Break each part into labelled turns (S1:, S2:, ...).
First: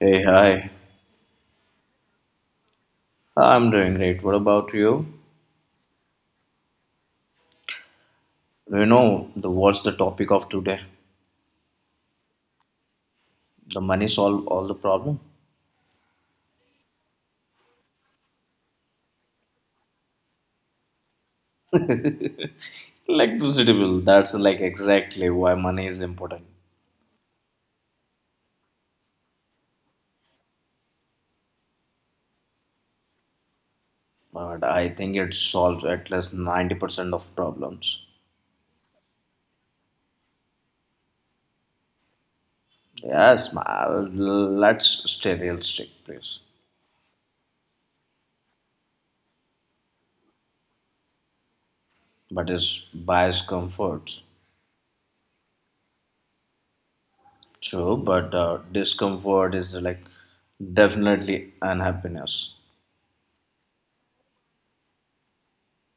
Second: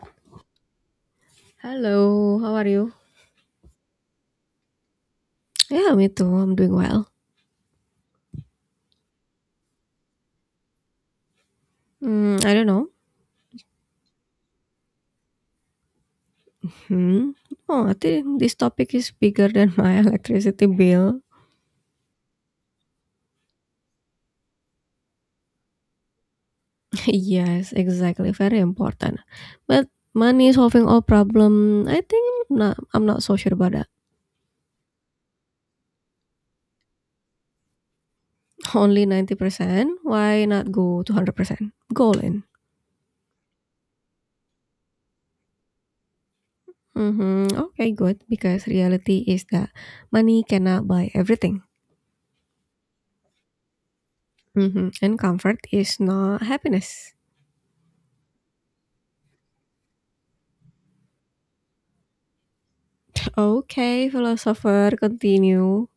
S1: Hey, hi.
S2: Hello, how are you?
S1: I'm doing great. What about you?
S2: Yeah, me too. I'm doing well.
S1: You know, the What's the topic of today?
S2: Mm, I don't know.
S1: The money solve all the problem?
S2: Hmm. Oh, I think this topic is bigger than my electricity bill.
S1: Like bill. That's like exactly why money is important.
S2: Yes, exactly. Very important. But money solving all problem. I think not, I'm not so sure about that.
S1: But I think it solves at least 90% of problems.
S2: Only 90%. Why not go to 100%? Go all in.
S1: Yes, let's stay realistic, please.
S2: Mm-hmm. Okay, good. Because reality is that money cannot buy everything.
S1: But it's bias comforts.
S2: Mm-hmm. And comfort is not happiness.
S1: True, but discomfort is like definitely unhappiness.
S2: Okay, philosopher, continue.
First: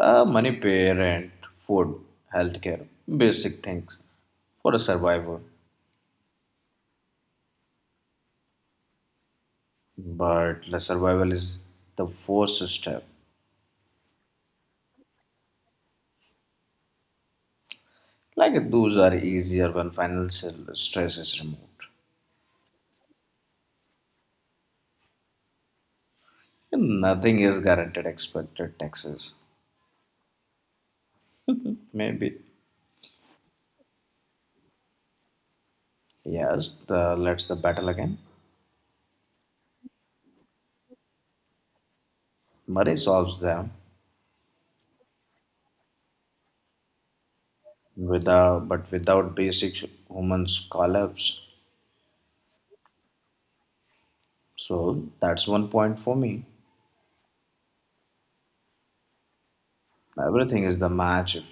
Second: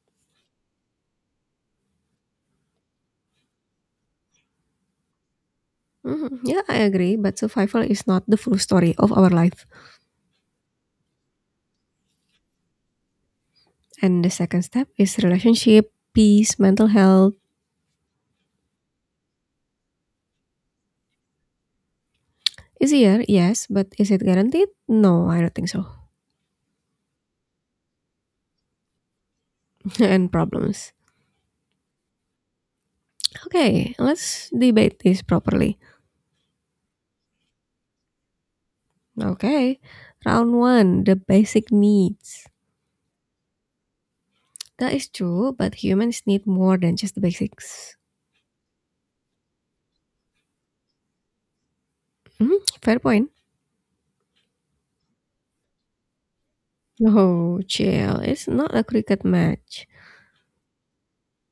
S1: Money, pay rent, food, healthcare, basic things for a survivor.
S2: Mhm, yeah, I agree, but survival is not the full story of our life.
S1: But the survival is the first step.
S2: And the second step is relationship, peace, mental health.
S1: Like those are easier when financial stress is removed.
S2: Easier, yes, but is it guaranteed? No, I don't think so.
S1: And nothing is guaranteed expected taxes.
S2: And problems.
S1: Maybe.
S2: Okay, let's debate this properly.
S1: Yes, the let's the battle again.
S2: Okay, round one, the basic needs.
S1: Murray solves them
S2: That is true, but humans need more than just the basics.
S1: without basic humans collapse.
S2: Mhm, fair point.
S1: So that's one point for me.
S2: Oh, chill. It's not a cricket match.
S1: Everything is the match if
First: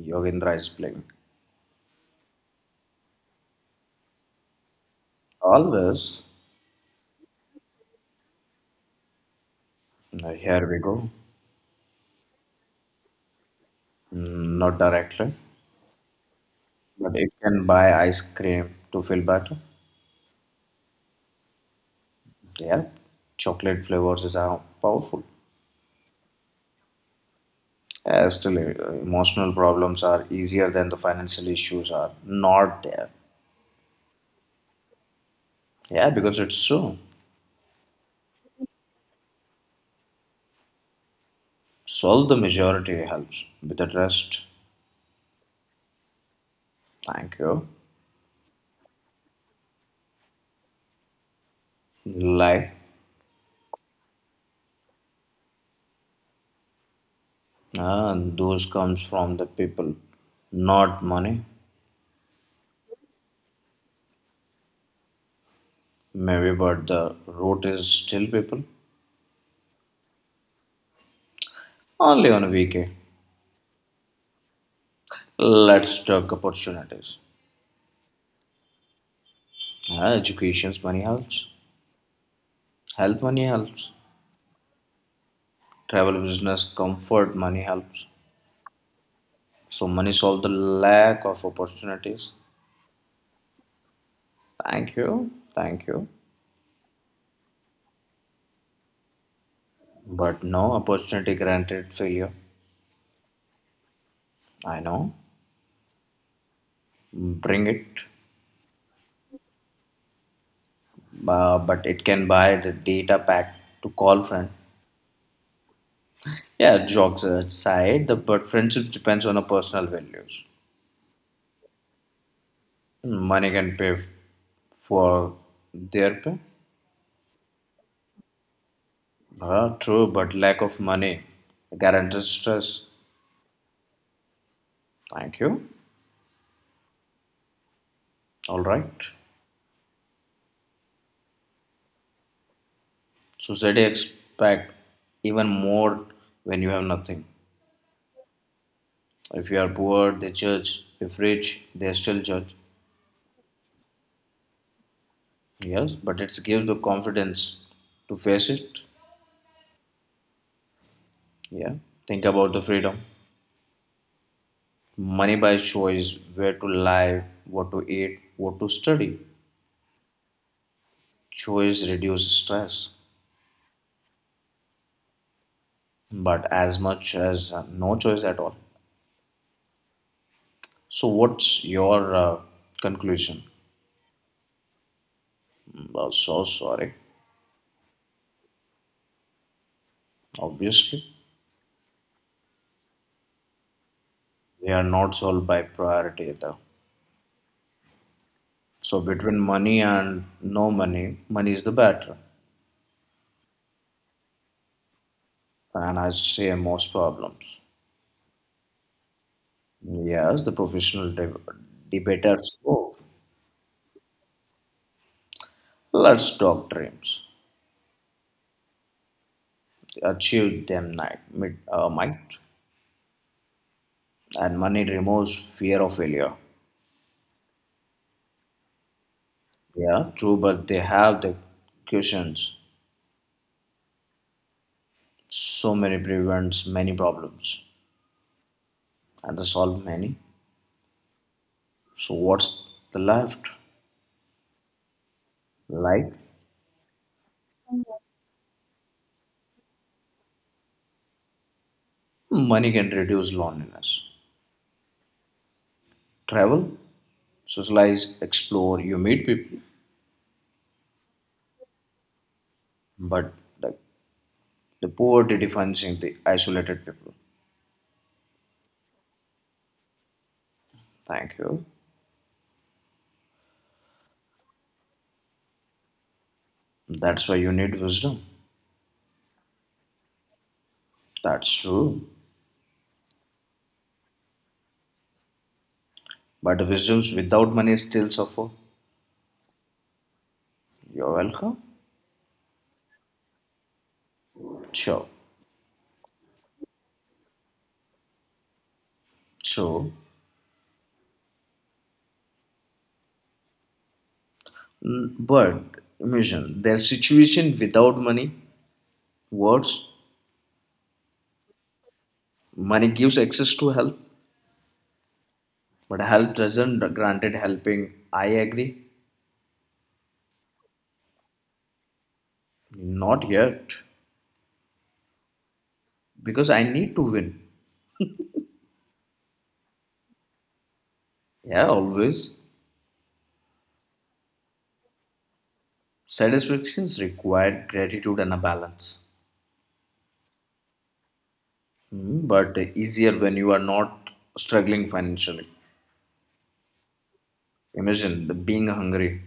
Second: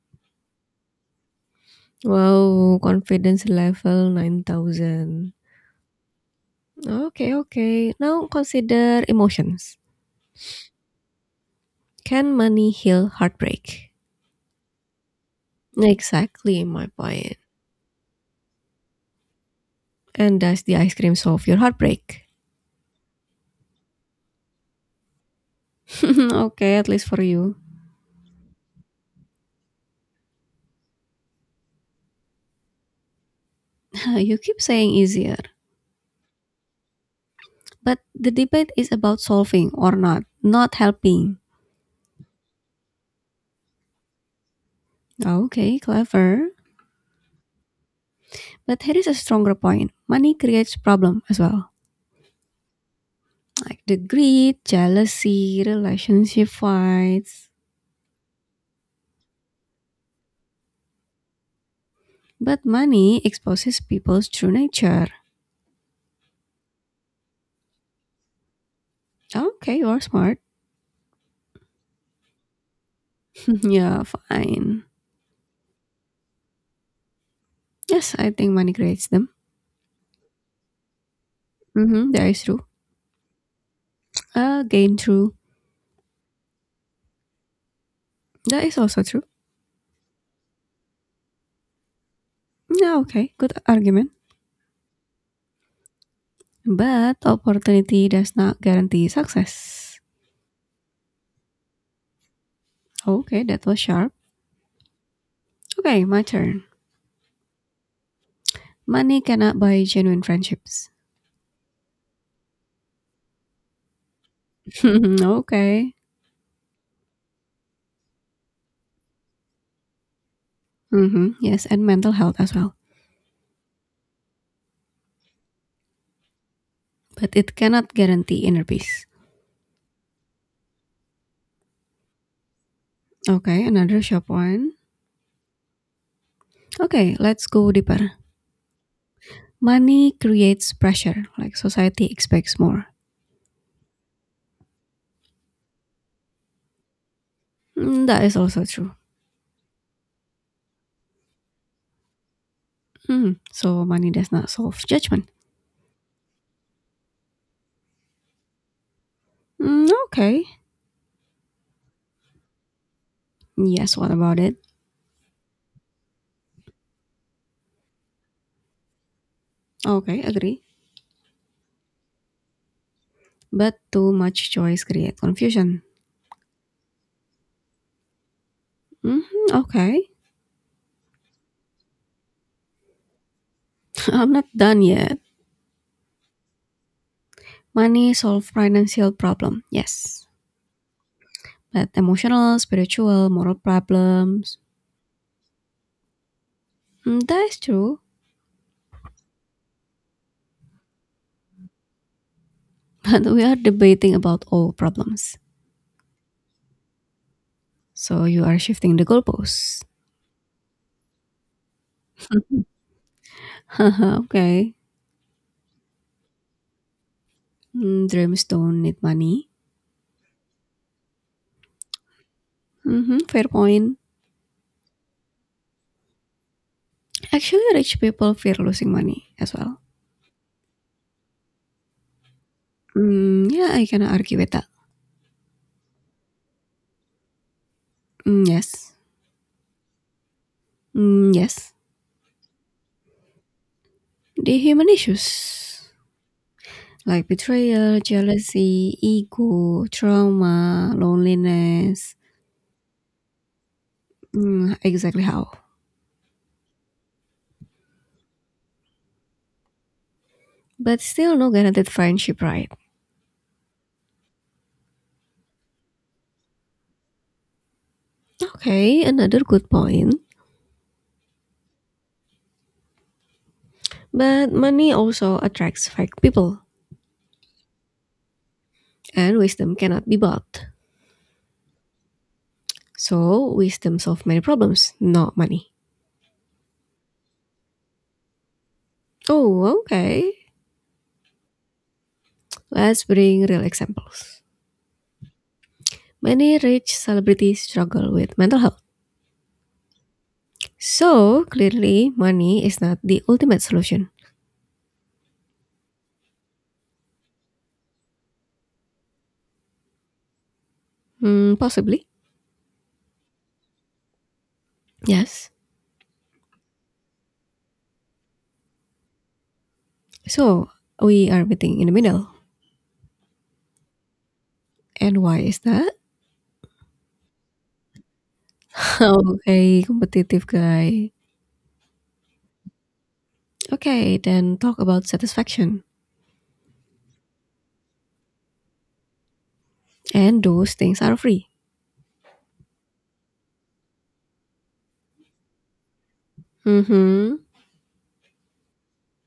S1: Yogendra is playing.
S2: Wow, confidence level 9,000.
S1: Always.
S2: Okay, okay. Now consider emotions.
S1: Now, here we go.
S2: Can money heal heartbreak?
S1: Mm, not directly,
S2: Exactly my
S1: but it
S2: point.
S1: can buy ice cream to feel better.
S2: And does the ice cream solve your heartbreak?
S1: Yeah, chocolate flavors is how powerful.
S2: Okay, at least for you.
S1: Yeah, still, emotional problems are easier than the financial issues are not there.
S2: You keep saying easier.
S1: Yeah, because it's true.
S2: But the debate is about solving or not, not helping.
S1: Solve the majority helps with the rest.
S2: Okay, clever.
S1: Thank you.
S2: But here is a stronger point. Money creates problem as well.
S1: Lie.
S2: Like the greed, jealousy, relationship fights.
S1: Ah, those comes from the people, not money.
S2: But money exposes people's true nature.
S1: Maybe, but the root is still people.
S2: Okay, you're smart.
S1: Only on a weekend.
S2: Yeah, fine.
S1: Let's talk opportunities.
S2: Yes, I think money creates them.
S1: Education's money helps.
S2: Mm-hmm, that is true.
S1: Health money helps.
S2: Gain true.
S1: Travel business comfort money helps.
S2: That is also true.
S1: So money solves the lack of opportunities.
S2: Yeah, okay, good argument.
S1: Thank you, thank you.
S2: But opportunity does not guarantee success.
S1: But no opportunity granted failure.
S2: Okay, that was sharp.
S1: I know.
S2: Okay, my turn.
S1: Bring it,
S2: Money cannot buy genuine friendships.
S1: but it can buy the data pack to call friend.
S2: Okay.
S1: Yeah, jokes aside, the but friendship depends on a personal values.
S2: Mm-hmm, yes, and mental health as well.
S1: Money can pay for their pay.
S2: But it cannot guarantee inner peace.
S1: Ah, true, but lack of money guarantees stress.
S2: Okay, another sharp one.
S1: Thank you.
S2: Okay, let's go deeper.
S1: All right.
S2: Money creates pressure, like society expects more.
S1: Society expect even more when you have nothing.
S2: Mm, that is also true.
S1: If you are poor, they judge. If rich, they still judge.
S2: Mm, so money does not solve judgment.
S1: Yes, but it gives the confidence to face it.
S2: Mm, okay.
S1: Yeah. Think about the freedom.
S2: Yes, what about it?
S1: Money buys choice where to live, what to eat, what to study.
S2: Okay, agree.
S1: Choice reduces stress,
S2: But too much choice creates confusion.
S1: but as much as no choice at all.
S2: Hmm, okay.
S1: So, what's your conclusion?
S2: I'm not done yet.
S1: So sorry.
S2: Money solves financial problem. Yes.
S1: Obviously,
S2: But emotional, spiritual, moral problems.
S1: they are not solved by priority either.
S2: Mm, that is true.
S1: So, between money and no money, money is the better.
S2: But we are debating about all problems.
S1: And I say most problems.
S2: So you are shifting the goalposts.
S1: Yes, the professional debaters. Oh,
S2: Okay.
S1: let's talk dreams.
S2: Mm, dreams don't need money.
S1: Achieve them night, might.
S2: Hmm, fair point.
S1: And money removes fear of failure.
S2: Actually, rich people fear losing money as well.
S1: Yeah, true, but they have the cushions.
S2: Mm, yeah, I can argue with that.
S1: So many prevents many problems.
S2: Mm, yes.
S1: And solve many.
S2: Mm, yes.
S1: So what's the left?
S2: The human issues
S1: Like
S2: like betrayal, jealousy, ego, trauma, loneliness.
S1: money can reduce loneliness.
S2: Mm, exactly how.
S1: Travel, socialize, explore, you meet people,
S2: But still, no guaranteed friendship, right?
S1: but the, the poverty defines the isolated people.
S2: Okay, another good point.
S1: Thank you.
S2: But money also attracts fake people,
S1: That's why you need wisdom.
S2: and wisdom cannot be bought.
S1: That's true.
S2: So, wisdom solve many problems, not money.
S1: But wisdoms without money still suffer.
S2: Oh, okay.
S1: You're welcome.
S2: Let's bring real examples.
S1: Sure.
S2: Many rich celebrities struggle with mental health.
S1: So,
S2: So, clearly, money is not the ultimate solution.
S1: but imagine their situation without money, words,
S2: Hmm, possibly.
S1: money gives access to help,
S2: Yes.
S1: but help doesn't granted helping. I agree.
S2: So, we are meeting in the middle.
S1: Not yet.
S2: And why is that?
S1: Because I need to win.
S2: Okay, competitive guy.
S1: Yeah, always.
S2: Okay, then talk about satisfaction.
S1: Satisfactions require gratitude and a balance.
S2: And those things are free.
S1: Hmm, but easier when you are not struggling financially.
S2: Mm-hmm.
S1: Imagine the being hungry.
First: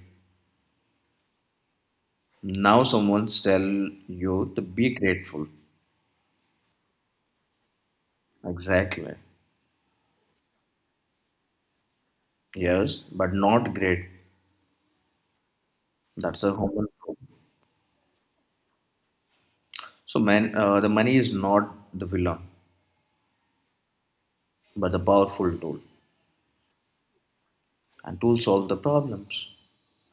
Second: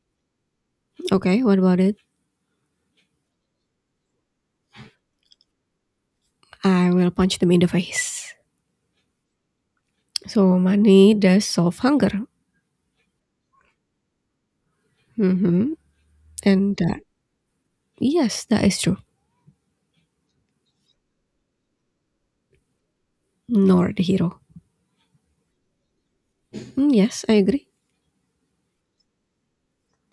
S2: Okay, what about it?
S1: Now someone's tell you to be grateful.
S2: I will punch them in the face.
S1: Exactly.
S2: So money does solve hunger.
S1: Yes, but not great.
S2: Hmm.
S1: That's a
S2: And
S1: human
S2: that,
S1: problem.
S2: yes, that is true.
S1: So the money is not the villain,
S2: Nor the hero.
S1: but the powerful tool,
S2: Mm, yes, I agree.
S1: and tools solve the problems.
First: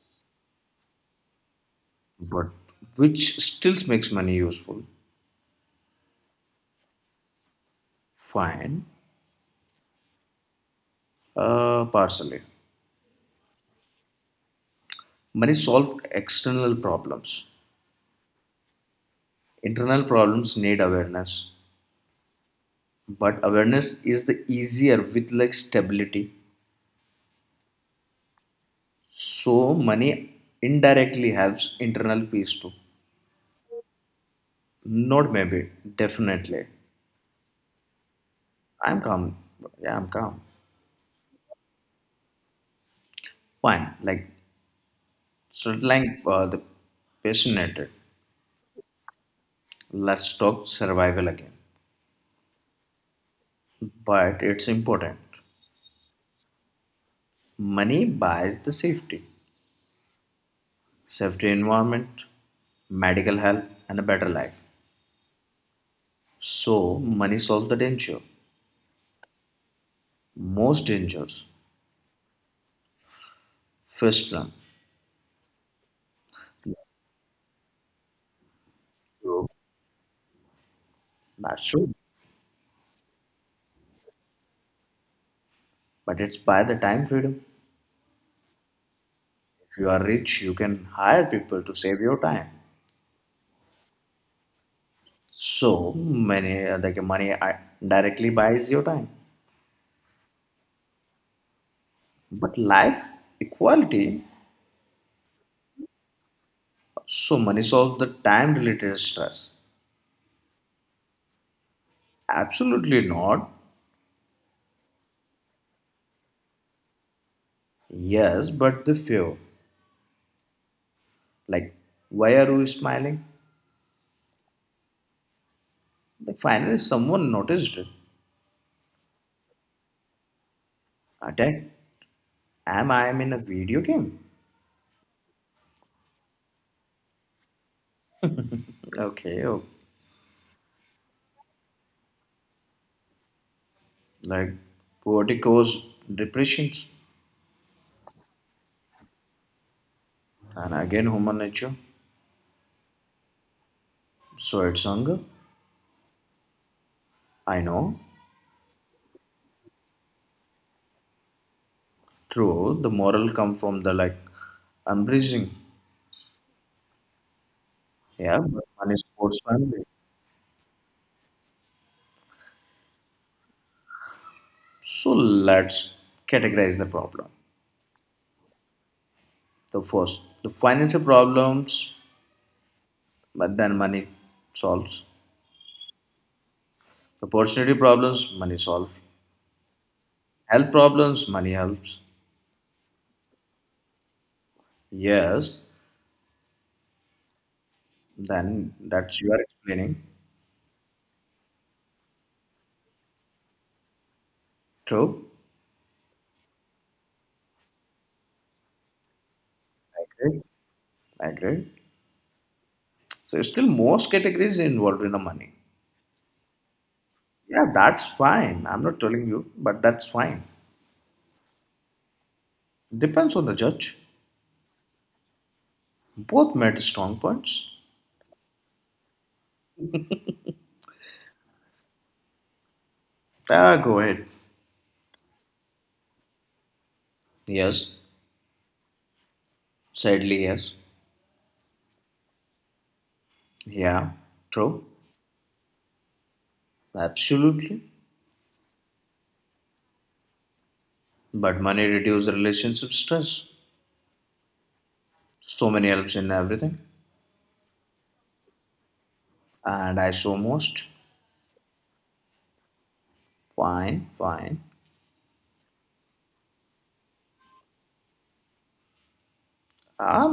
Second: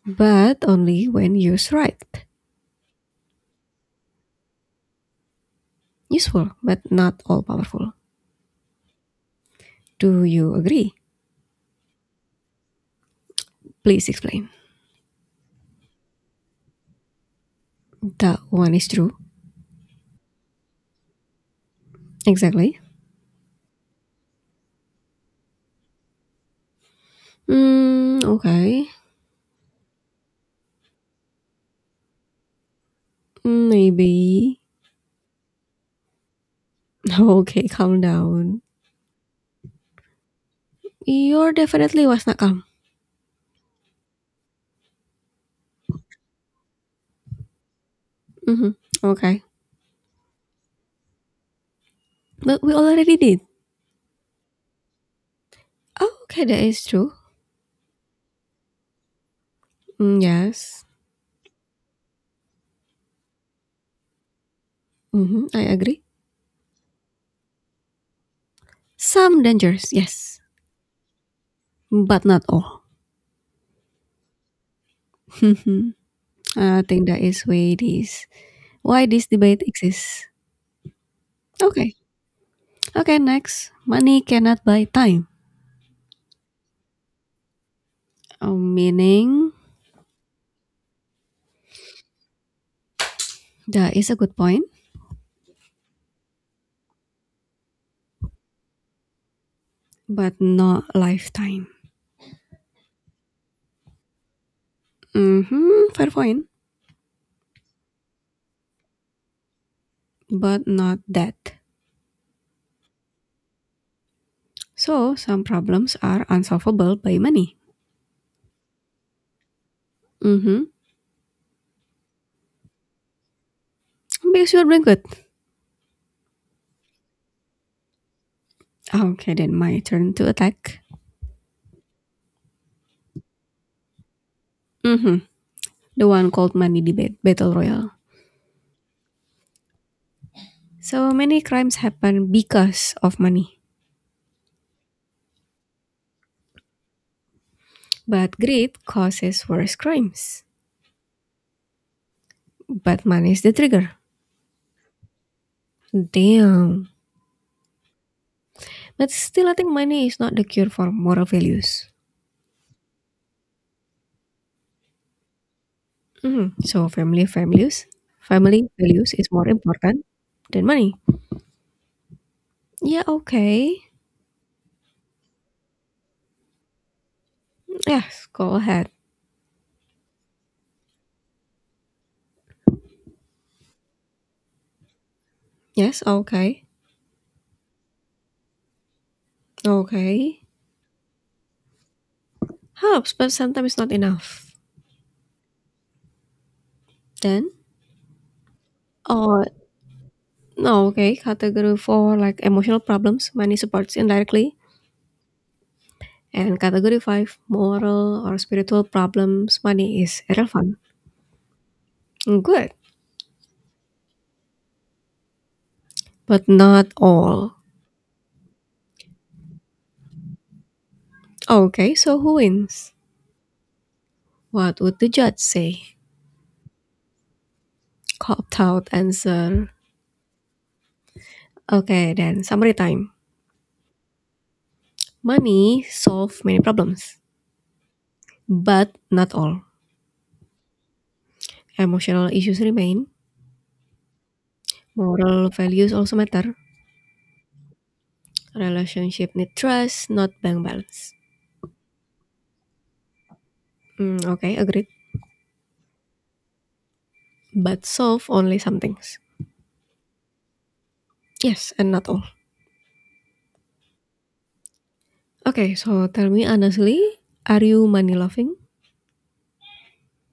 S2: But only when used right.
S1: But which still makes money useful.
S2: Useful, but not all powerful.
S1: Fine,
S2: Do you agree?
S1: partially.
S2: Please explain.
S1: Money solves external problems.
S2: That one is true.
S1: Internal problems need awareness,
S2: Exactly.
S1: but awareness is the easier with like stability.
S2: Mm, okay.
S1: So money indirectly helps internal peace too.
S2: Mm, maybe.
S1: Not maybe, definitely.
S2: Okay, calm down.
S1: I'm calm. Yeah, I'm calm.
S2: You're definitely was not calm.
S1: Fine. Like sort of like the passionate.
S2: Hmm. Okay.
S1: Let's talk survival again.
S2: But we already did.
S1: But it's important.
S2: Oh, okay, that is true.
S1: Money buys the safety,
S2: Mm, yes.
S1: safety environment, medical help, and a better life.
S2: Hmm, I agree.
S1: So money solves the danger,
S2: Some dangers, yes,
S1: most dangers.
S2: but not all.
S1: First one,
S2: I think that is why this
S1: true.
S2: debate exists.
S1: That's true.
S2: Okay. Okay, next. Money cannot buy time.
S1: But it's by the time freedom.
S2: Oh, meaning
S1: If you are rich, you can hire people to save your time.
S2: that is a good point,
S1: So money, like money, directly buys your time.
S2: but not lifetime.
S1: But life equality.
S2: Mm-hmm, fair point,
S1: So money solves the time-related stress.
S2: but not that.
S1: Absolutely not.
S2: So some problems are unsolvable by money.
S1: Yes, but the few.
S2: Mm-hmm.
S1: Like, why are you smiling?
S2: Because you're doing good.
S1: Like, finally, someone noticed it.
S2: Okay, then my turn to attack.
S1: Attack? Am I am in a video game?
S2: Mm-hmm. The one called money debate battle royale.
S1: Okay, oh,
S2: So many crimes happen because of money.
S1: like, poverty causes depressions
S2: But greed causes worse crimes.
S1: and again human nature.
S2: But money is the trigger.
S1: So it's hunger.
S2: Damn.
S1: I know.
S2: But still, I think money is not the cure for moral values.
S1: True, the moral come from the like unbridging.
S2: Mhm. So family values,
S1: Yeah, but
S2: family
S1: money
S2: values is
S1: supports
S2: more
S1: family.
S2: important than money. Yeah, okay.
S1: So let's categorize the problem.
S2: Yes, go ahead.
S1: The first, the financial problems, but then money solves.
S2: Yes, okay.
S1: The personality problems, money solves.
S2: Okay.
S1: Health problems, money helps.
S2: Helps, but sometimes not enough.
S1: Yes,
S2: Then,
S1: then that's you are
S2: or
S1: explaining.
S2: no, okay. Category for like emotional problems, money supports indirectly.
S1: True.
S2: And category five, moral or spiritual problems, money is
S1: Agree.
S2: irrelevant.
S1: Agree.
S2: Good,
S1: So it's still most categories involved in the money.
S2: but not all.
S1: Yeah, that's fine. I'm not telling you, but that's fine.
S2: Okay, so who wins?
S1: Depends on the judge.
S2: What would the judge say?
S1: Both made strong points.
S2: Copped out answer. Okay, then summary time.
S1: Ah, go ahead.
S2: Money solve many problems,
S1: Yes.
S2: but not all.
S1: Sadly, yes.
S2: Emotional issues remain.
S1: Yeah. True.
S2: Moral values also matter.
S1: Absolutely.
S2: Relationship need trust, not bank balance.
S1: But money reduces relationship stress.
S2: Mm, okay, agreed.
S1: So many helps in everything.
S2: But solve only some things.
S1: And I saw most.
S2: Yes, and not all.
S1: Fine, fine.
S2: Okay, so tell me honestly, are you money loving?
S1: I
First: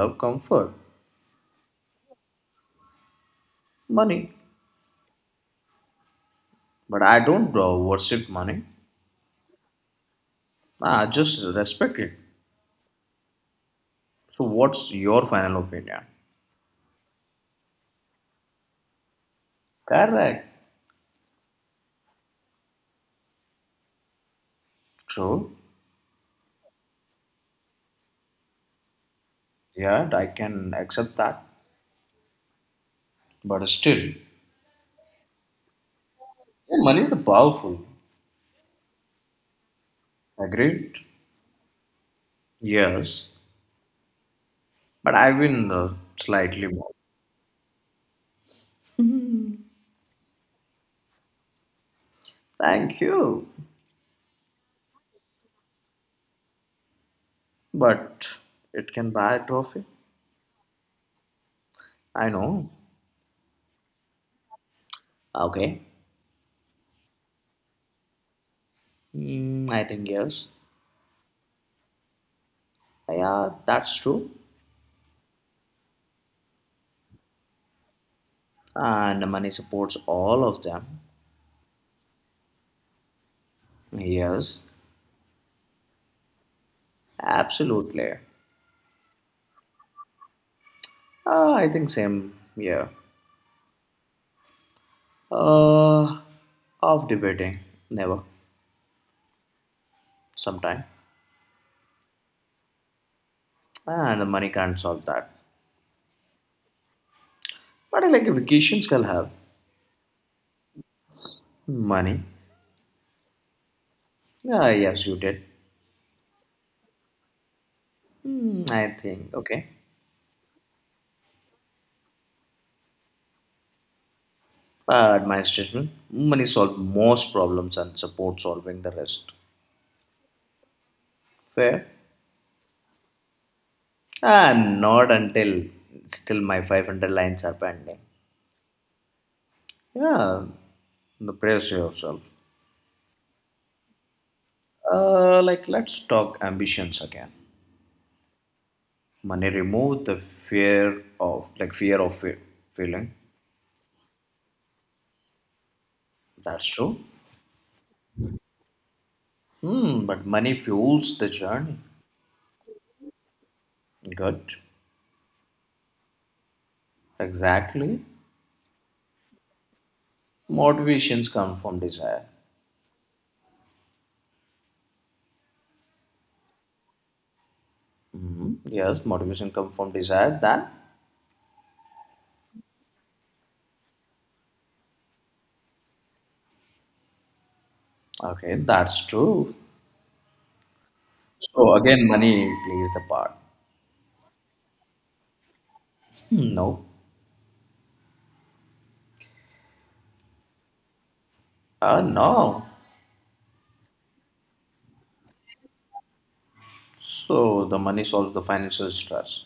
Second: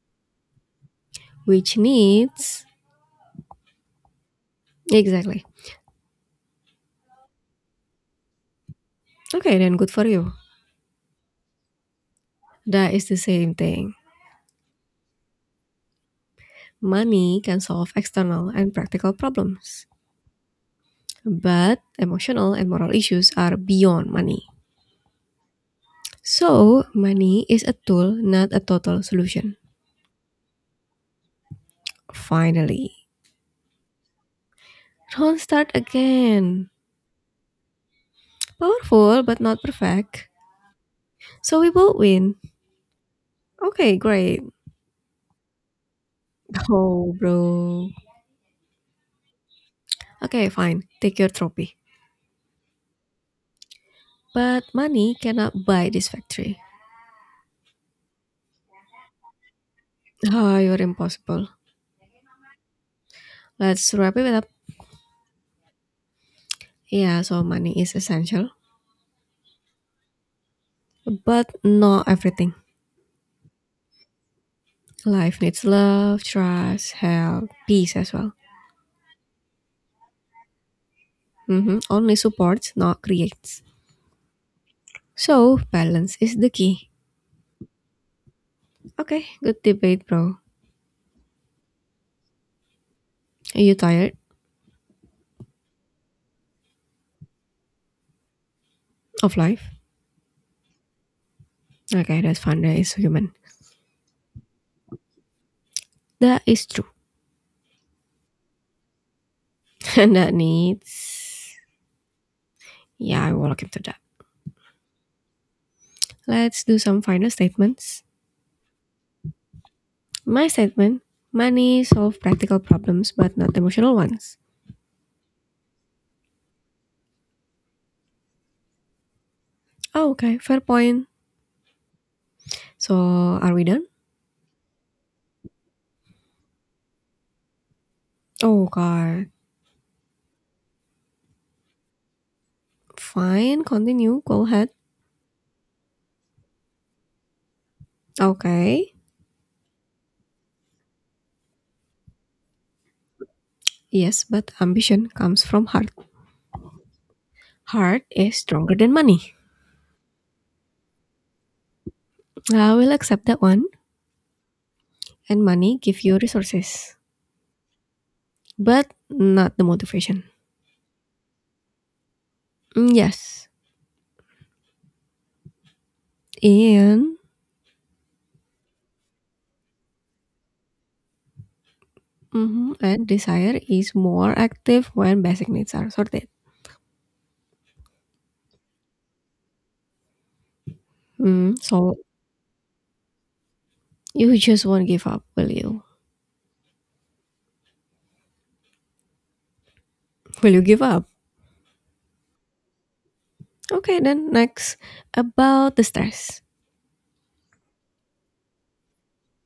S1: love comfort,
S2: Which needs
S1: money,
S2: exactly.
S1: but I don't worship money.
S2: Okay, then good for you.
S1: I just respect it.
S2: That is the same thing.
S1: So, what's your final opinion?
S2: Money can solve external and practical problems,
S1: Correct.
S2: but emotional and moral issues are beyond money.
S1: True.
S2: So, money is a tool, not a total solution.
S1: Yeah, I can accept that.
S2: Finally.
S1: But still, yeah,
S2: Don't start again.
S1: money is the powerful.
S2: Powerful, but not perfect.
S1: Agreed?
S2: So we both win.
S1: Yes.
S2: Okay, great.
S1: But I win slightly more.
S2: Oh, bro. Okay, fine. Take your trophy.
S1: Thank you.
S2: But money cannot buy this factory.
S1: But it can buy a trophy.
S2: Oh, you're impossible.
S1: I know.
S2: Let's wrap it up.
S1: Okay.
S2: Yeah, so money is essential,
S1: Mm, I think yes.
S2: but not everything.
S1: Yeah, that's true.
S2: Life needs love, trust, help, peace as well.
S1: And money supports all of them.
S2: Only supports, not creates.
S1: Yes,
S2: So, balance is the key.
S1: absolutely.
S2: Okay, good debate, bro.
S1: I think same. Yeah.
S2: Are you tired
S1: Uh, of debating, never,
S2: of life?
S1: sometime,
S2: Okay, that's fine. That is human.
S1: and the money can't solve that.
S2: That is true.
S1: But I like vacations can help.
S2: And that needs.
S1: Money.
S2: Yeah, I will look into that.
S1: Ah, yes, you did.
S2: Let's do some final statements.
S1: Hmm, I think okay.
S2: My statement: money solve practical problems but not emotional ones.
S1: But my statement, money solves most problems and support solving the rest.
S2: Oh, okay, fair point.
S1: Fair.
S2: So are we done?
S1: Ah, not until still my 500 lines are pending.
S2: Oh god.
S1: Yeah, the praise yourself.
S2: Fine, continue. Go ahead.
S1: Like let's talk ambitions again.
S2: Okay.
S1: Money remove the fear of failing.
S2: Yes, but ambition comes from heart.
S1: That's true.
S2: Heart is stronger than money.
S1: Hmm, but money fuels the journey.
S2: I will accept that one.
S1: Good.
S2: And money give you resources,
S1: Exactly.
S2: but not the motivation.
S1: Motivations come from desire.
S2: Mm, yes. And
S1: Hmm, yes, motivation come from desire. Then
S2: mhm, and desire is more active when basic needs are sorted.
S1: okay, that's true.
S2: Mm,
S1: So
S2: so
S1: again, money plays the part.
S2: you just won't give up, will you?
S1: Hmm, no.
S2: Will you give up?
S1: No.
S2: Okay, then next about the stress.
S1: So the money solves the financial stress.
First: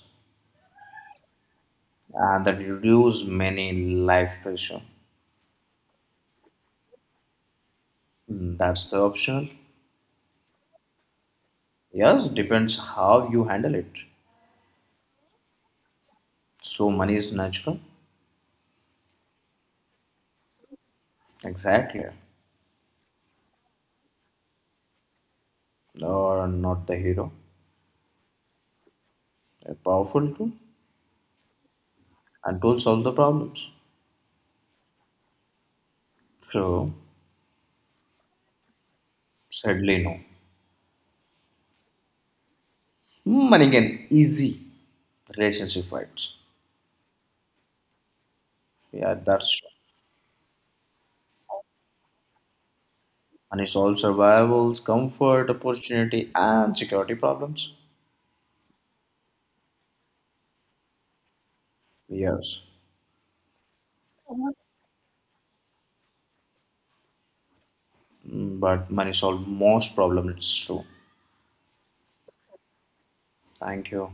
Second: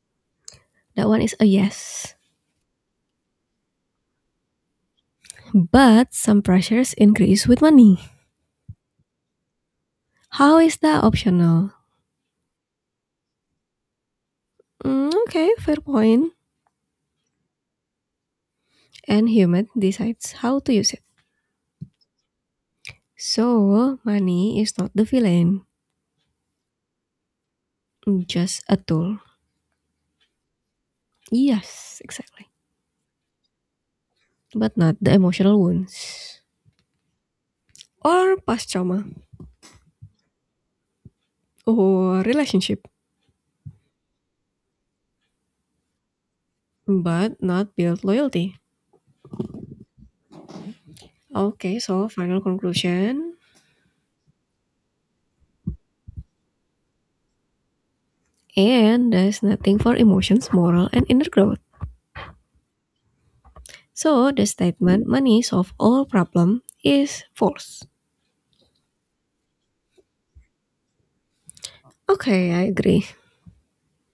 S2: That one is a yes.
S1: And that reduce many life pressure.
S2: But some pressures increase with money.
S1: Mm, that's the optional.
S2: How is that optional?
S1: Yes, depends how you handle it.
S2: Mm, okay, fair point.
S1: So money is natural,
S2: And human decides how to use it.
S1: exactly,
S2: So money is not the villain,
S1: or not the hero.
S2: just a tool.
S1: A powerful tool
S2: Yes, exactly.
S1: and tool solve the problems.
S2: But not the emotional wounds.
S1: So
S2: Or past trauma.
S1: sadly no.
S2: Or relationship.
S1: Money can easy relationship fights.
S2: But not build loyalty.
S1: Yeah, that's true.
S2: Okay, so final conclusion.
S1: Money solves survivals, comfort, opportunity, and security problems.
S2: And there's nothing for emotions, moral, and inner growth.
S1: Yes,
S2: So the statement money solve all problem is false.
S1: But money solves most problems. It's true.
S2: Okay, I agree.
S1: Thank you.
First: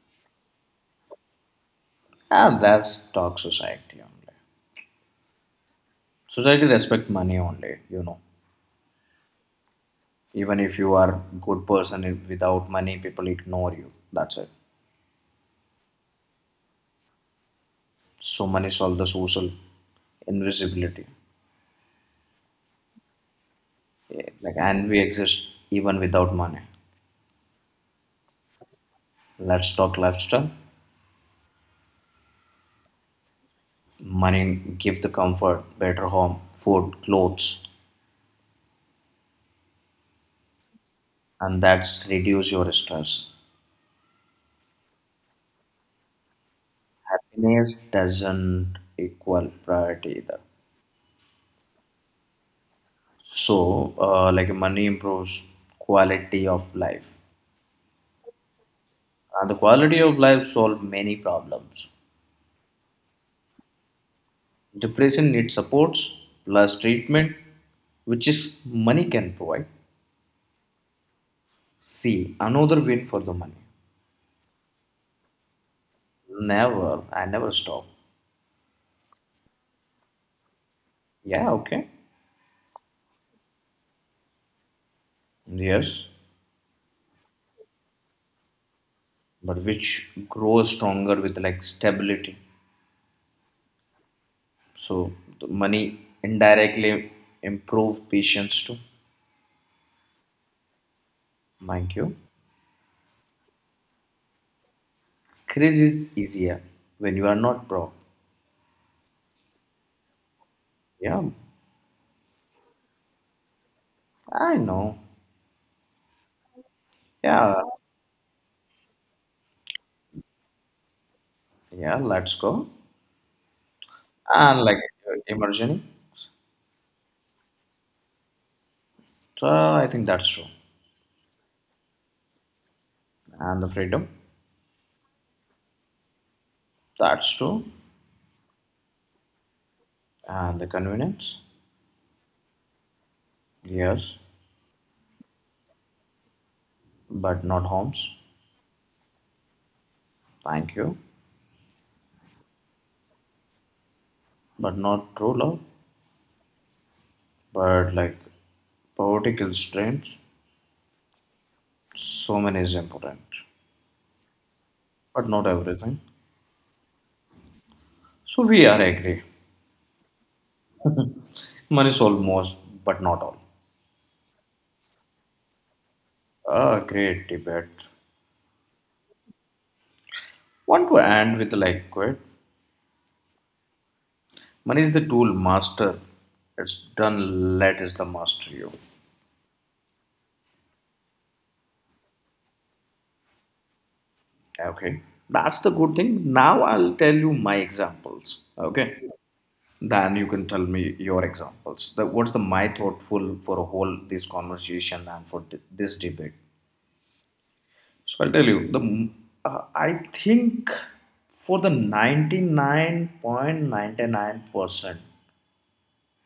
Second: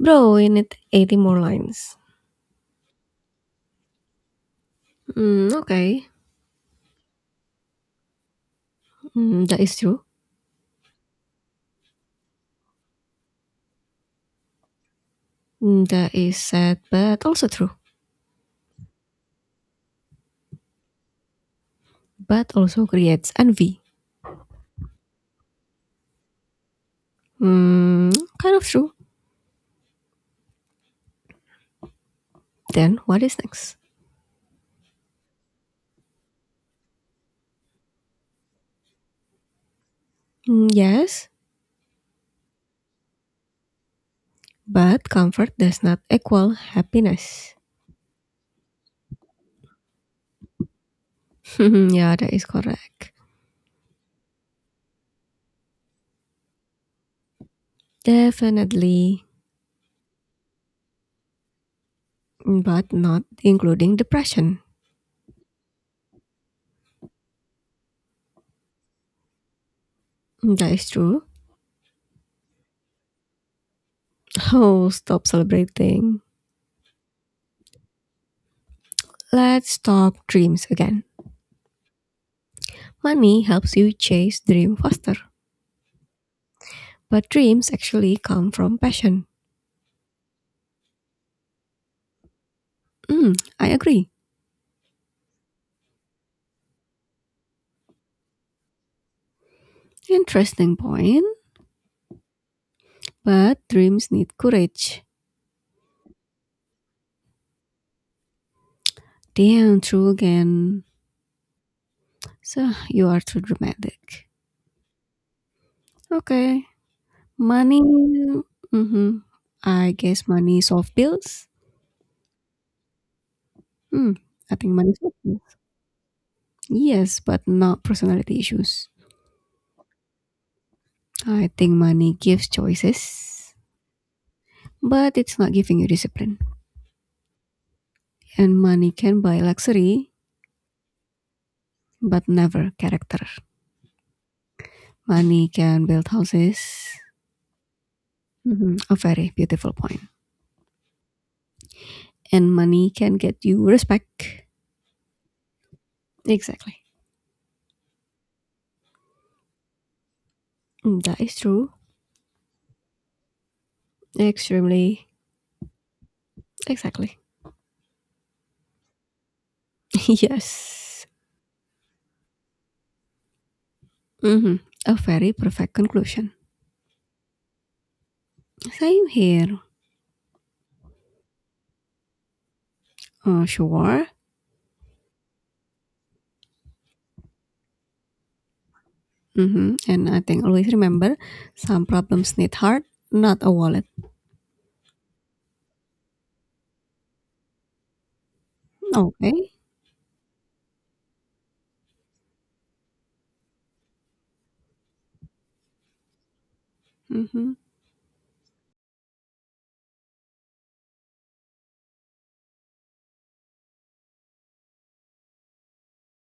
S2: Bro, we need 80 more lines.
S1: Ah, that's talk society only.
S2: Mm, okay.
S1: Society respect money only.
S2: Mm, that is true.
S1: Even if you are good person if without money, people ignore you. That's it.
S2: Mm, that is sad, but also true.
S1: So money solve the social invisibility.
S2: But also creates envy.
S1: Yeah, like and we exist even without money.
S2: Mm, kind of true.
S1: Let's talk lifestyle.
S2: Then what is next?
S1: Money give the comfort, better home, food, clothes,
S2: Mm, yes,
S1: and that's reduce your stress.
S2: but comfort does not equal happiness.
S1: Happiness doesn't equal priority either.
S2: Yeah, that is correct.
S1: So, like money improves quality of life,
S2: Definitely.
S1: and the quality of life solve many problems.
S2: But not including depression.
S1: Depression needs supports plus treatment, which is money can provide.
S2: That is true.
S1: See, another win for the money.
S2: Oh, stop celebrating.
S1: Never, I never stop.
S2: Let's talk dreams again.
S1: Yeah, okay.
S2: Money helps you chase dream faster,
S1: Yes,
S2: but dreams actually come from passion.
S1: but which grows stronger with like stability.
S2: Hmm, I agree.
S1: So the money indirectly improve patience too.
S2: Interesting point,
S1: Thank you.
S2: but dreams need courage.
S1: Crazy is easier when you are not broke.
S2: Damn, true again.
S1: Yeah,
S2: So you are too dramatic.
S1: I know.
S2: Okay,
S1: Yeah,
S2: money. Mm-hmm. I guess money solve bills.
S1: yeah, let's go.
S2: Hmm, I
S1: And
S2: think
S1: like
S2: money solves bills.
S1: emerging,
S2: Yes, but not personality issues.
S1: so I think that's true.
S2: I think money gives choices,
S1: And the freedom,
S2: but it's not giving you discipline.
S1: that's true.
S2: And money can buy luxury,
S1: And the convenience,
S2: but never character.
S1: yes,
S2: Money can build houses.
S1: but not homes.
S2: Mhm, a very beautiful point.
S1: Thank you,
S2: And money can get you respect.
S1: but not true love.
S2: Exactly.
S1: But like poverty kills dreams.
S2: Mm, that is true.
S1: So many is important,
S2: Extremely.
S1: but not everything.
S2: Exactly.
S1: So we are agree.
S2: Yes.
S1: Money solve most, but not all.
S2: Hmm, a very perfect conclusion.
S1: Ah, great debate.
S2: Same here.
S1: Want to end with like quit?
S2: Sure.
S1: Money is the tool, master. It's done, let is the master you.
S2: Mhm, and I think always remember some problems need heart, not a wallet.
S1: Okay. That's the good thing. Now I'll tell you my examples. Okay.
S2: Okay.
S1: Then you can tell me your examples. What's the my thoughtful for a whole this conversation and for this debate?
S2: Mhm.
S1: So I'll tell you. The I think for the 99.99%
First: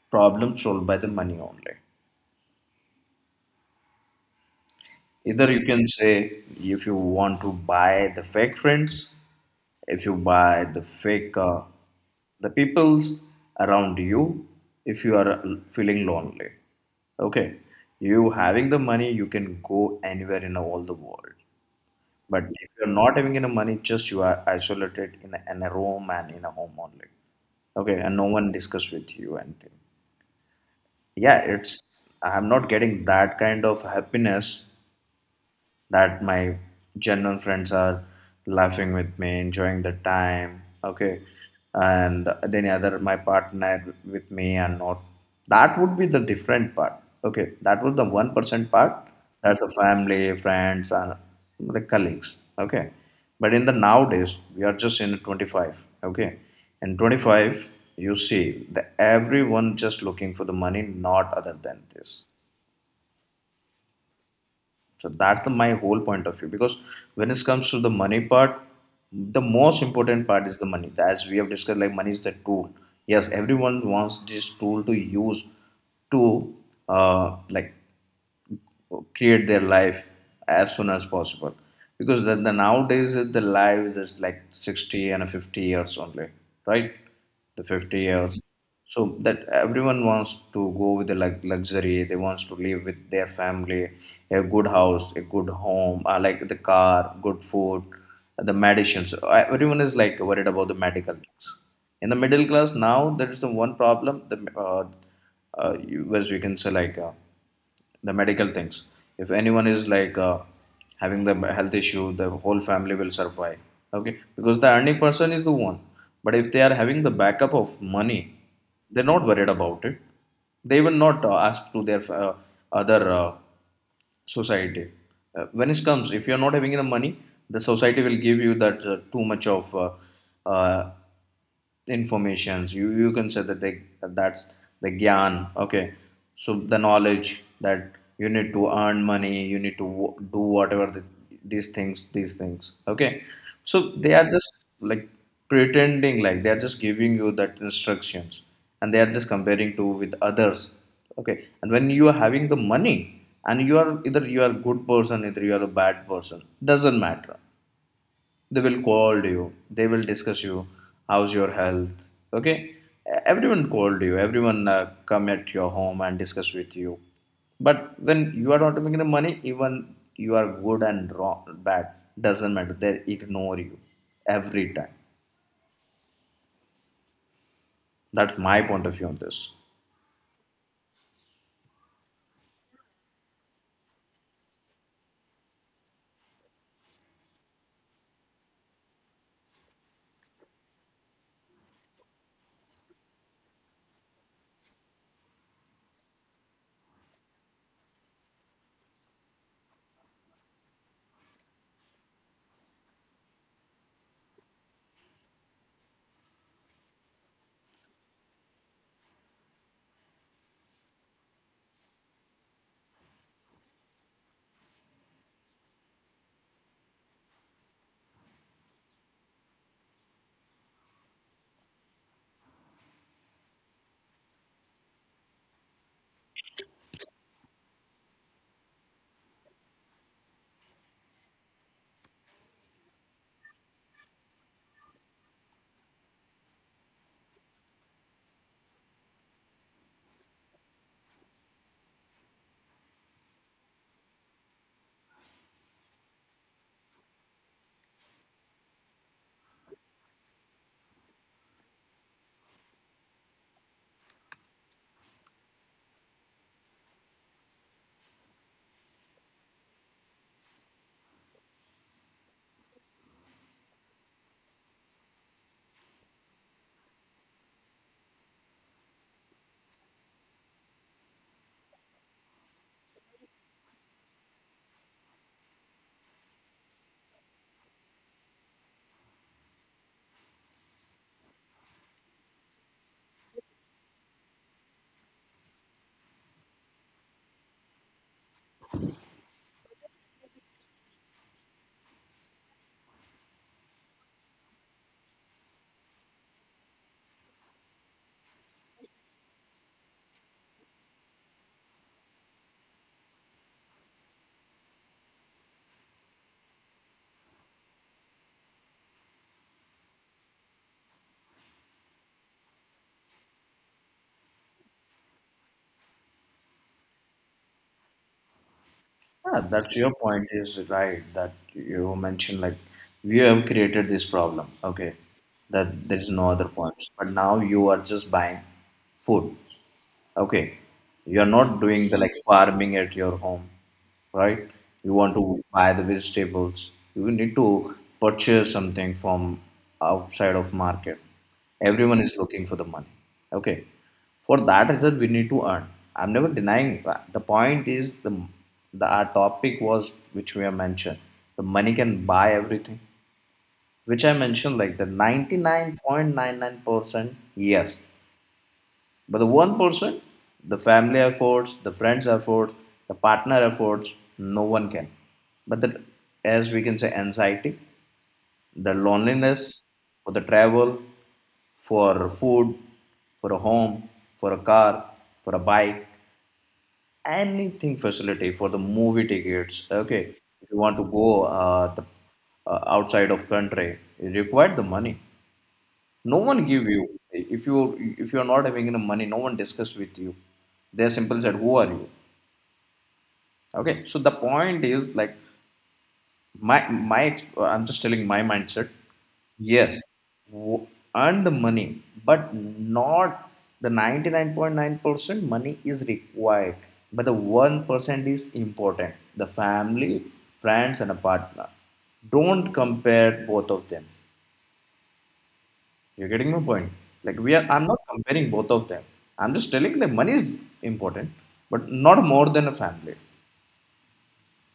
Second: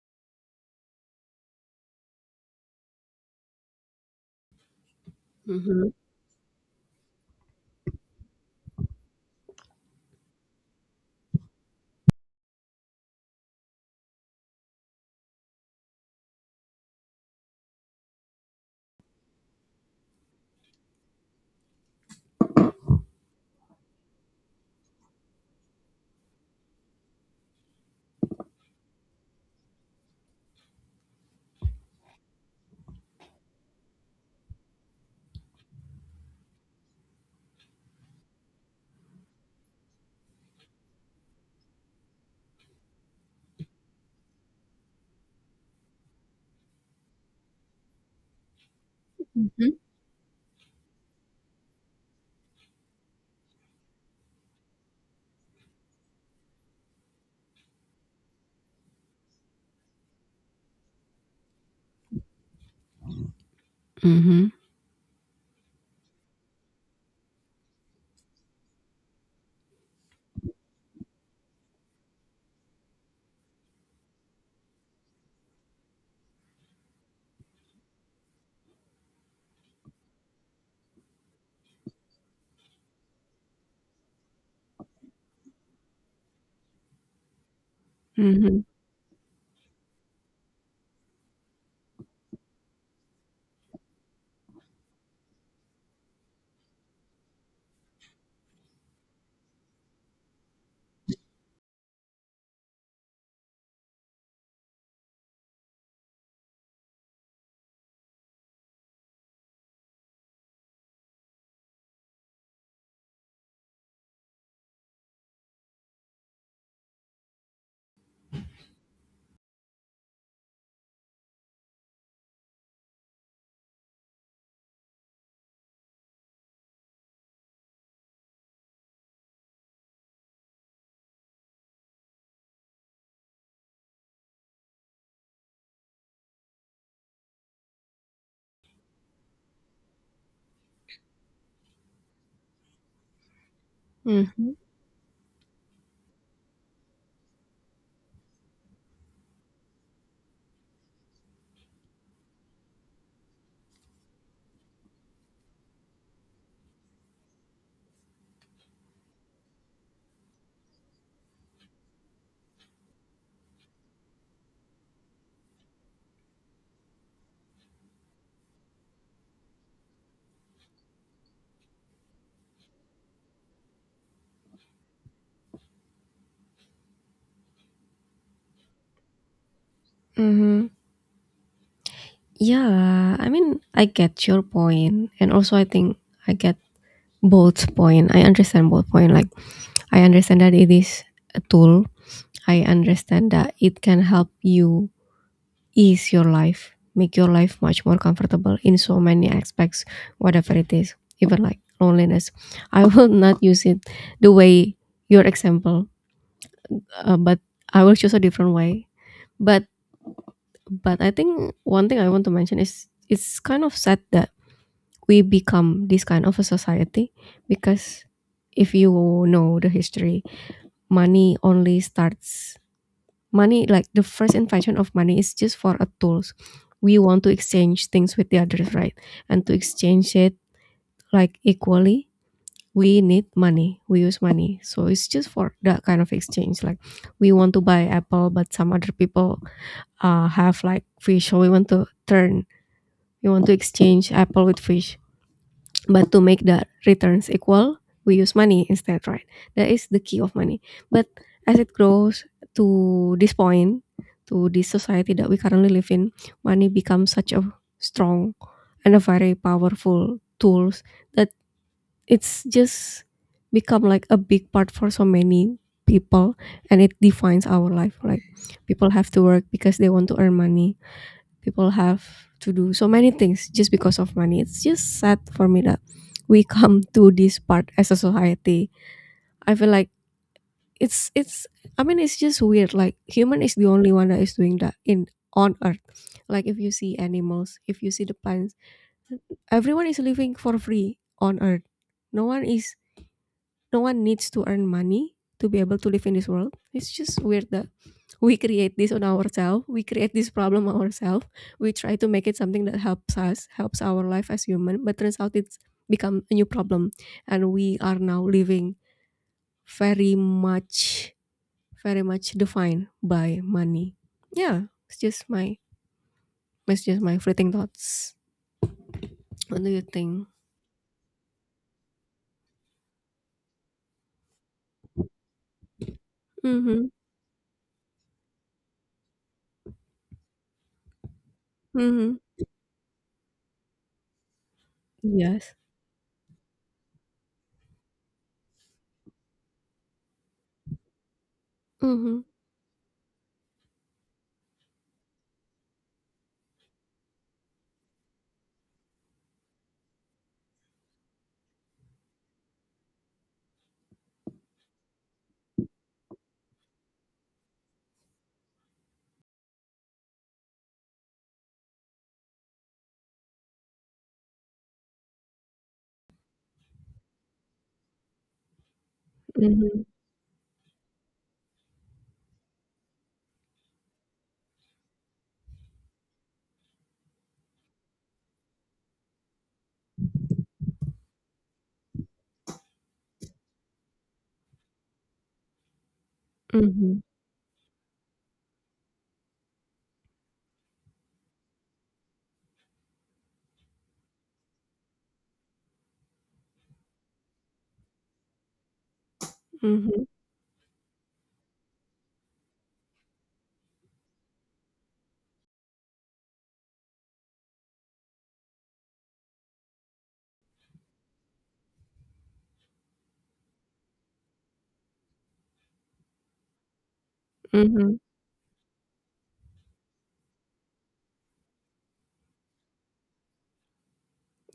S1: problem solved by the money only. Either you can
S2: Mhm,
S1: say if you want to buy the fake friends, if you buy the fake the peoples around you, if you are feeling lonely, okay, you having the money, you can go anywhere in all the world. But if you're not having any money, just you are isolated in a room and in a home only. Okay, and no one discuss with you anything. Yeah, it's I'm not getting that kind of happiness that my genuine friends are laughing with me, enjoying the time, okay, and then other my partner with me and not. That would be the different part. Okay, that was the 1% part. That's the
S2: mhm.
S1: family, friends, and the colleagues. Okay, but in the nowadays we are just in 25. Okay, in 25 you see the everyone just looking for the money, not other than this,
S2: Mhm.
S1: so that's the my whole point of view. Because when it comes to the money part, the most important part is the money. As we have discussed, like, money is the tool, yes, everyone wants this tool to use to like create their life as soon as possible. Because the nowadays the life is like 60 and 50 years only, right, the 50 years.
S2: Mhm.
S1: So that everyone wants to go with the luxury, they wants to live with their family, a good house, a good home, like the car, good food, the medicines. Everyone is like worried about the medical things. In the middle class now there is the one problem, the uh, as we can say, like, the medical things. If anyone is like having the health issue, the whole family will survive. Okay, because the earning person is the one. But if they are having the backup of money, they're not worried about it. They will not ask to their other society. When it comes, if you are not having the money, the society will give you that too much of uh, informations, you can say that they, that's the gyan, okay, so the knowledge, that you need to earn money, you need to do whatever the, these things, these things, okay. So they are just
S2: Mhm,
S1: like pretending, like they are just giving you that instructions, and they are just comparing to with others. Okay, and when you are having the money, and you are either you are good person either you are a bad person, doesn't matter, they will call you, they will discuss you, how's your health, okay, everyone called you, everyone come at your home and discuss with you. But when you are not making the money, even you are good and wrong, bad, doesn't matter, they ignore you every time. That's my point of view on this.
S2: mhm. Yeah, I mean, I get your point, and also I think I get both point. I understand both point. Like, I understand that it is a tool. I understand that it can help you ease your life, make your life much more comfortable in so many aspects, whatever it is, even like loneliness. I will not use it the way your example, but I will choose a different way. But but I think one thing I want to mention is it's kind of sad that we become this kind of a society because if you know the history, money only starts money like the first invention of money is just for a tools. We want to exchange things with the others, right? And to exchange it like equally, we need money, we use money. So it's just for that kind of exchange. Like, we want to buy apple but some other people have like fish, so we want to exchange apple with fish. But to make the returns equal, we use money instead, right? That is the key of money. But as it grows to this point, to this society that we currently live in, money becomes such a strong and a very powerful tools that it's just become like a big part for so many people, and it defines our life. Like, people have to work because they want to earn money. People have to do so many things just because of money. It's just sad for me that we come to this part as a society. I feel like it's, I mean, it's just weird. Like, human is the only one that is doing that in on earth. Like, if you see animals, if you see the plants, everyone is living for free on earth. No one is no one needs to earn money to be able to live in this world. It's just weird that we create this on ourselves. We create this problem on ourselves. We try to make it something that helps us, helps our life as human, but turns out it's become a new problem, and we are now living very much, very much defined by money. Yeah, it's just my, it's just my fleeting thoughts.
S1: Yeah,
S2: What do
S1: that's
S2: you
S1: your
S2: think?
S1: point is right, that you mentioned like we have created this problem, okay, that there is no other
S2: Mm-hmm.
S1: points but now you are just buying food. Okay, you are not doing the
S2: Mm-hmm.
S1: like farming at your home, right? You want to
S2: Yes.
S1: buy the vegetables. You need to purchase something from outside of market. Everyone is
S2: Mm-hmm.
S1: looking for the money. Okay, for that reason we need to earn. I'm never denying that. The point is the our topic was which we have mentioned. The money can buy everything, which I mentioned like the 99.99%, yes, but the one person, the family efforts, the friends efforts, the partner efforts, no one can. But the, as we can say, anxiety, the loneliness,
S2: Mm-hmm.
S1: for the travel, for food, for a home, for a car, for a bike, anything facility, for the movie tickets. Okay, if you want to go the, outside of country, you require the money, no one give you.
S2: Mm-hmm.
S1: If you, if you are not having enough money, no one discuss with you, they simply said who are you. Okay, so the point is like my I'm just telling my mindset, yes,
S2: Mm-hmm.
S1: w- earn the money, but not the 99.9% money is required, but the 1% is important, the family, friends, and a partner. Don't compare both of them. You're getting my point. Like we are, I'm not
S2: Mm-hmm.
S1: comparing both of them. I'm just telling that money is important, but not more than a family.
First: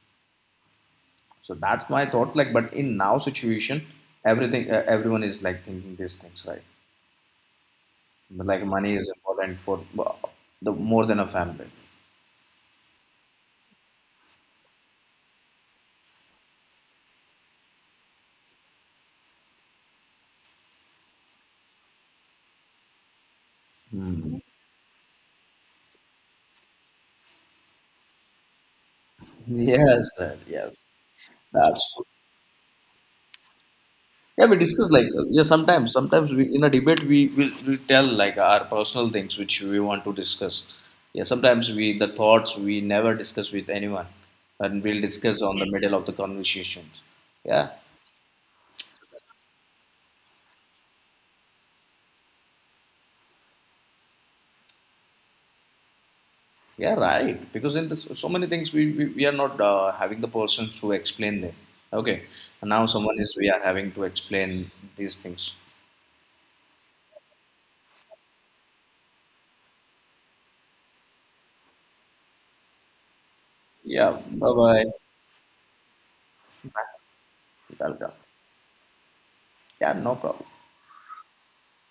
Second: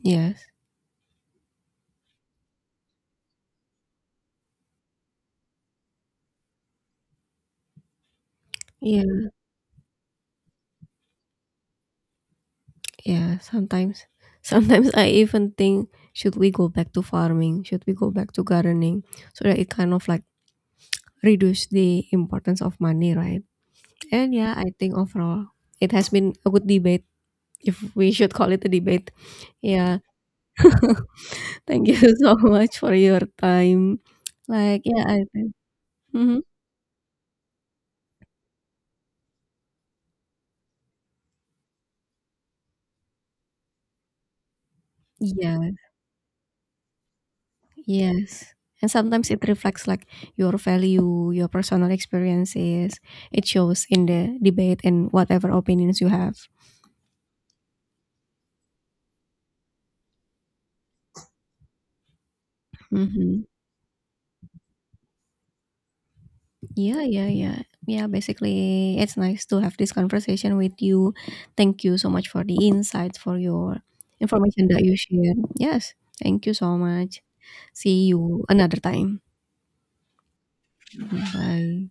S2: Yes.
S1: So that's my thought. Like, but in now situation, everything, everyone is like thinking these things, right? But like money
S2: Yeah,
S1: is important for the more than a family.
S2: yeah, sometimes. Sometimes I even think, should we go back to farming? Should we go back to gardening? So that it kind of like reduce the importance of money, right? And
S1: Hmm.
S2: yeah, I think overall it has been a good debate, if we should call it a debate. Yeah,
S1: Yes, sir, yes.
S2: thank
S1: That's,
S2: you so much for your time.
S1: yeah, we
S2: Like,
S1: discuss
S2: yeah,
S1: like
S2: I
S1: yeah.
S2: think.
S1: Sometimes, sometimes
S2: Hmm.
S1: we in a debate we will tell like our personal things which we want to discuss. Yeah, sometimes we the thoughts we never discuss with anyone, and we'll discuss
S2: Yeah.
S1: on the middle of the conversations. Yeah,
S2: Yes, and sometimes it reflects like your value, your personal experiences. It shows in the debate and whatever opinions you have.
S1: yeah, right. Because in this, so many things we are not having the person to explain them. Okay, and now someone is
S2: Mhm.
S1: we are having to explain these things.
S2: Yeah, yeah, yeah. Yeah, basically, it's nice to have this conversation with you. Thank you so much for the insights, for your
S1: Yeah, bye
S2: information that
S1: bye.
S2: you shared. Yes, thank you so much. See
S1: Welcome.
S2: you another time.
S1: Yeah, no problem.
S2: Bye.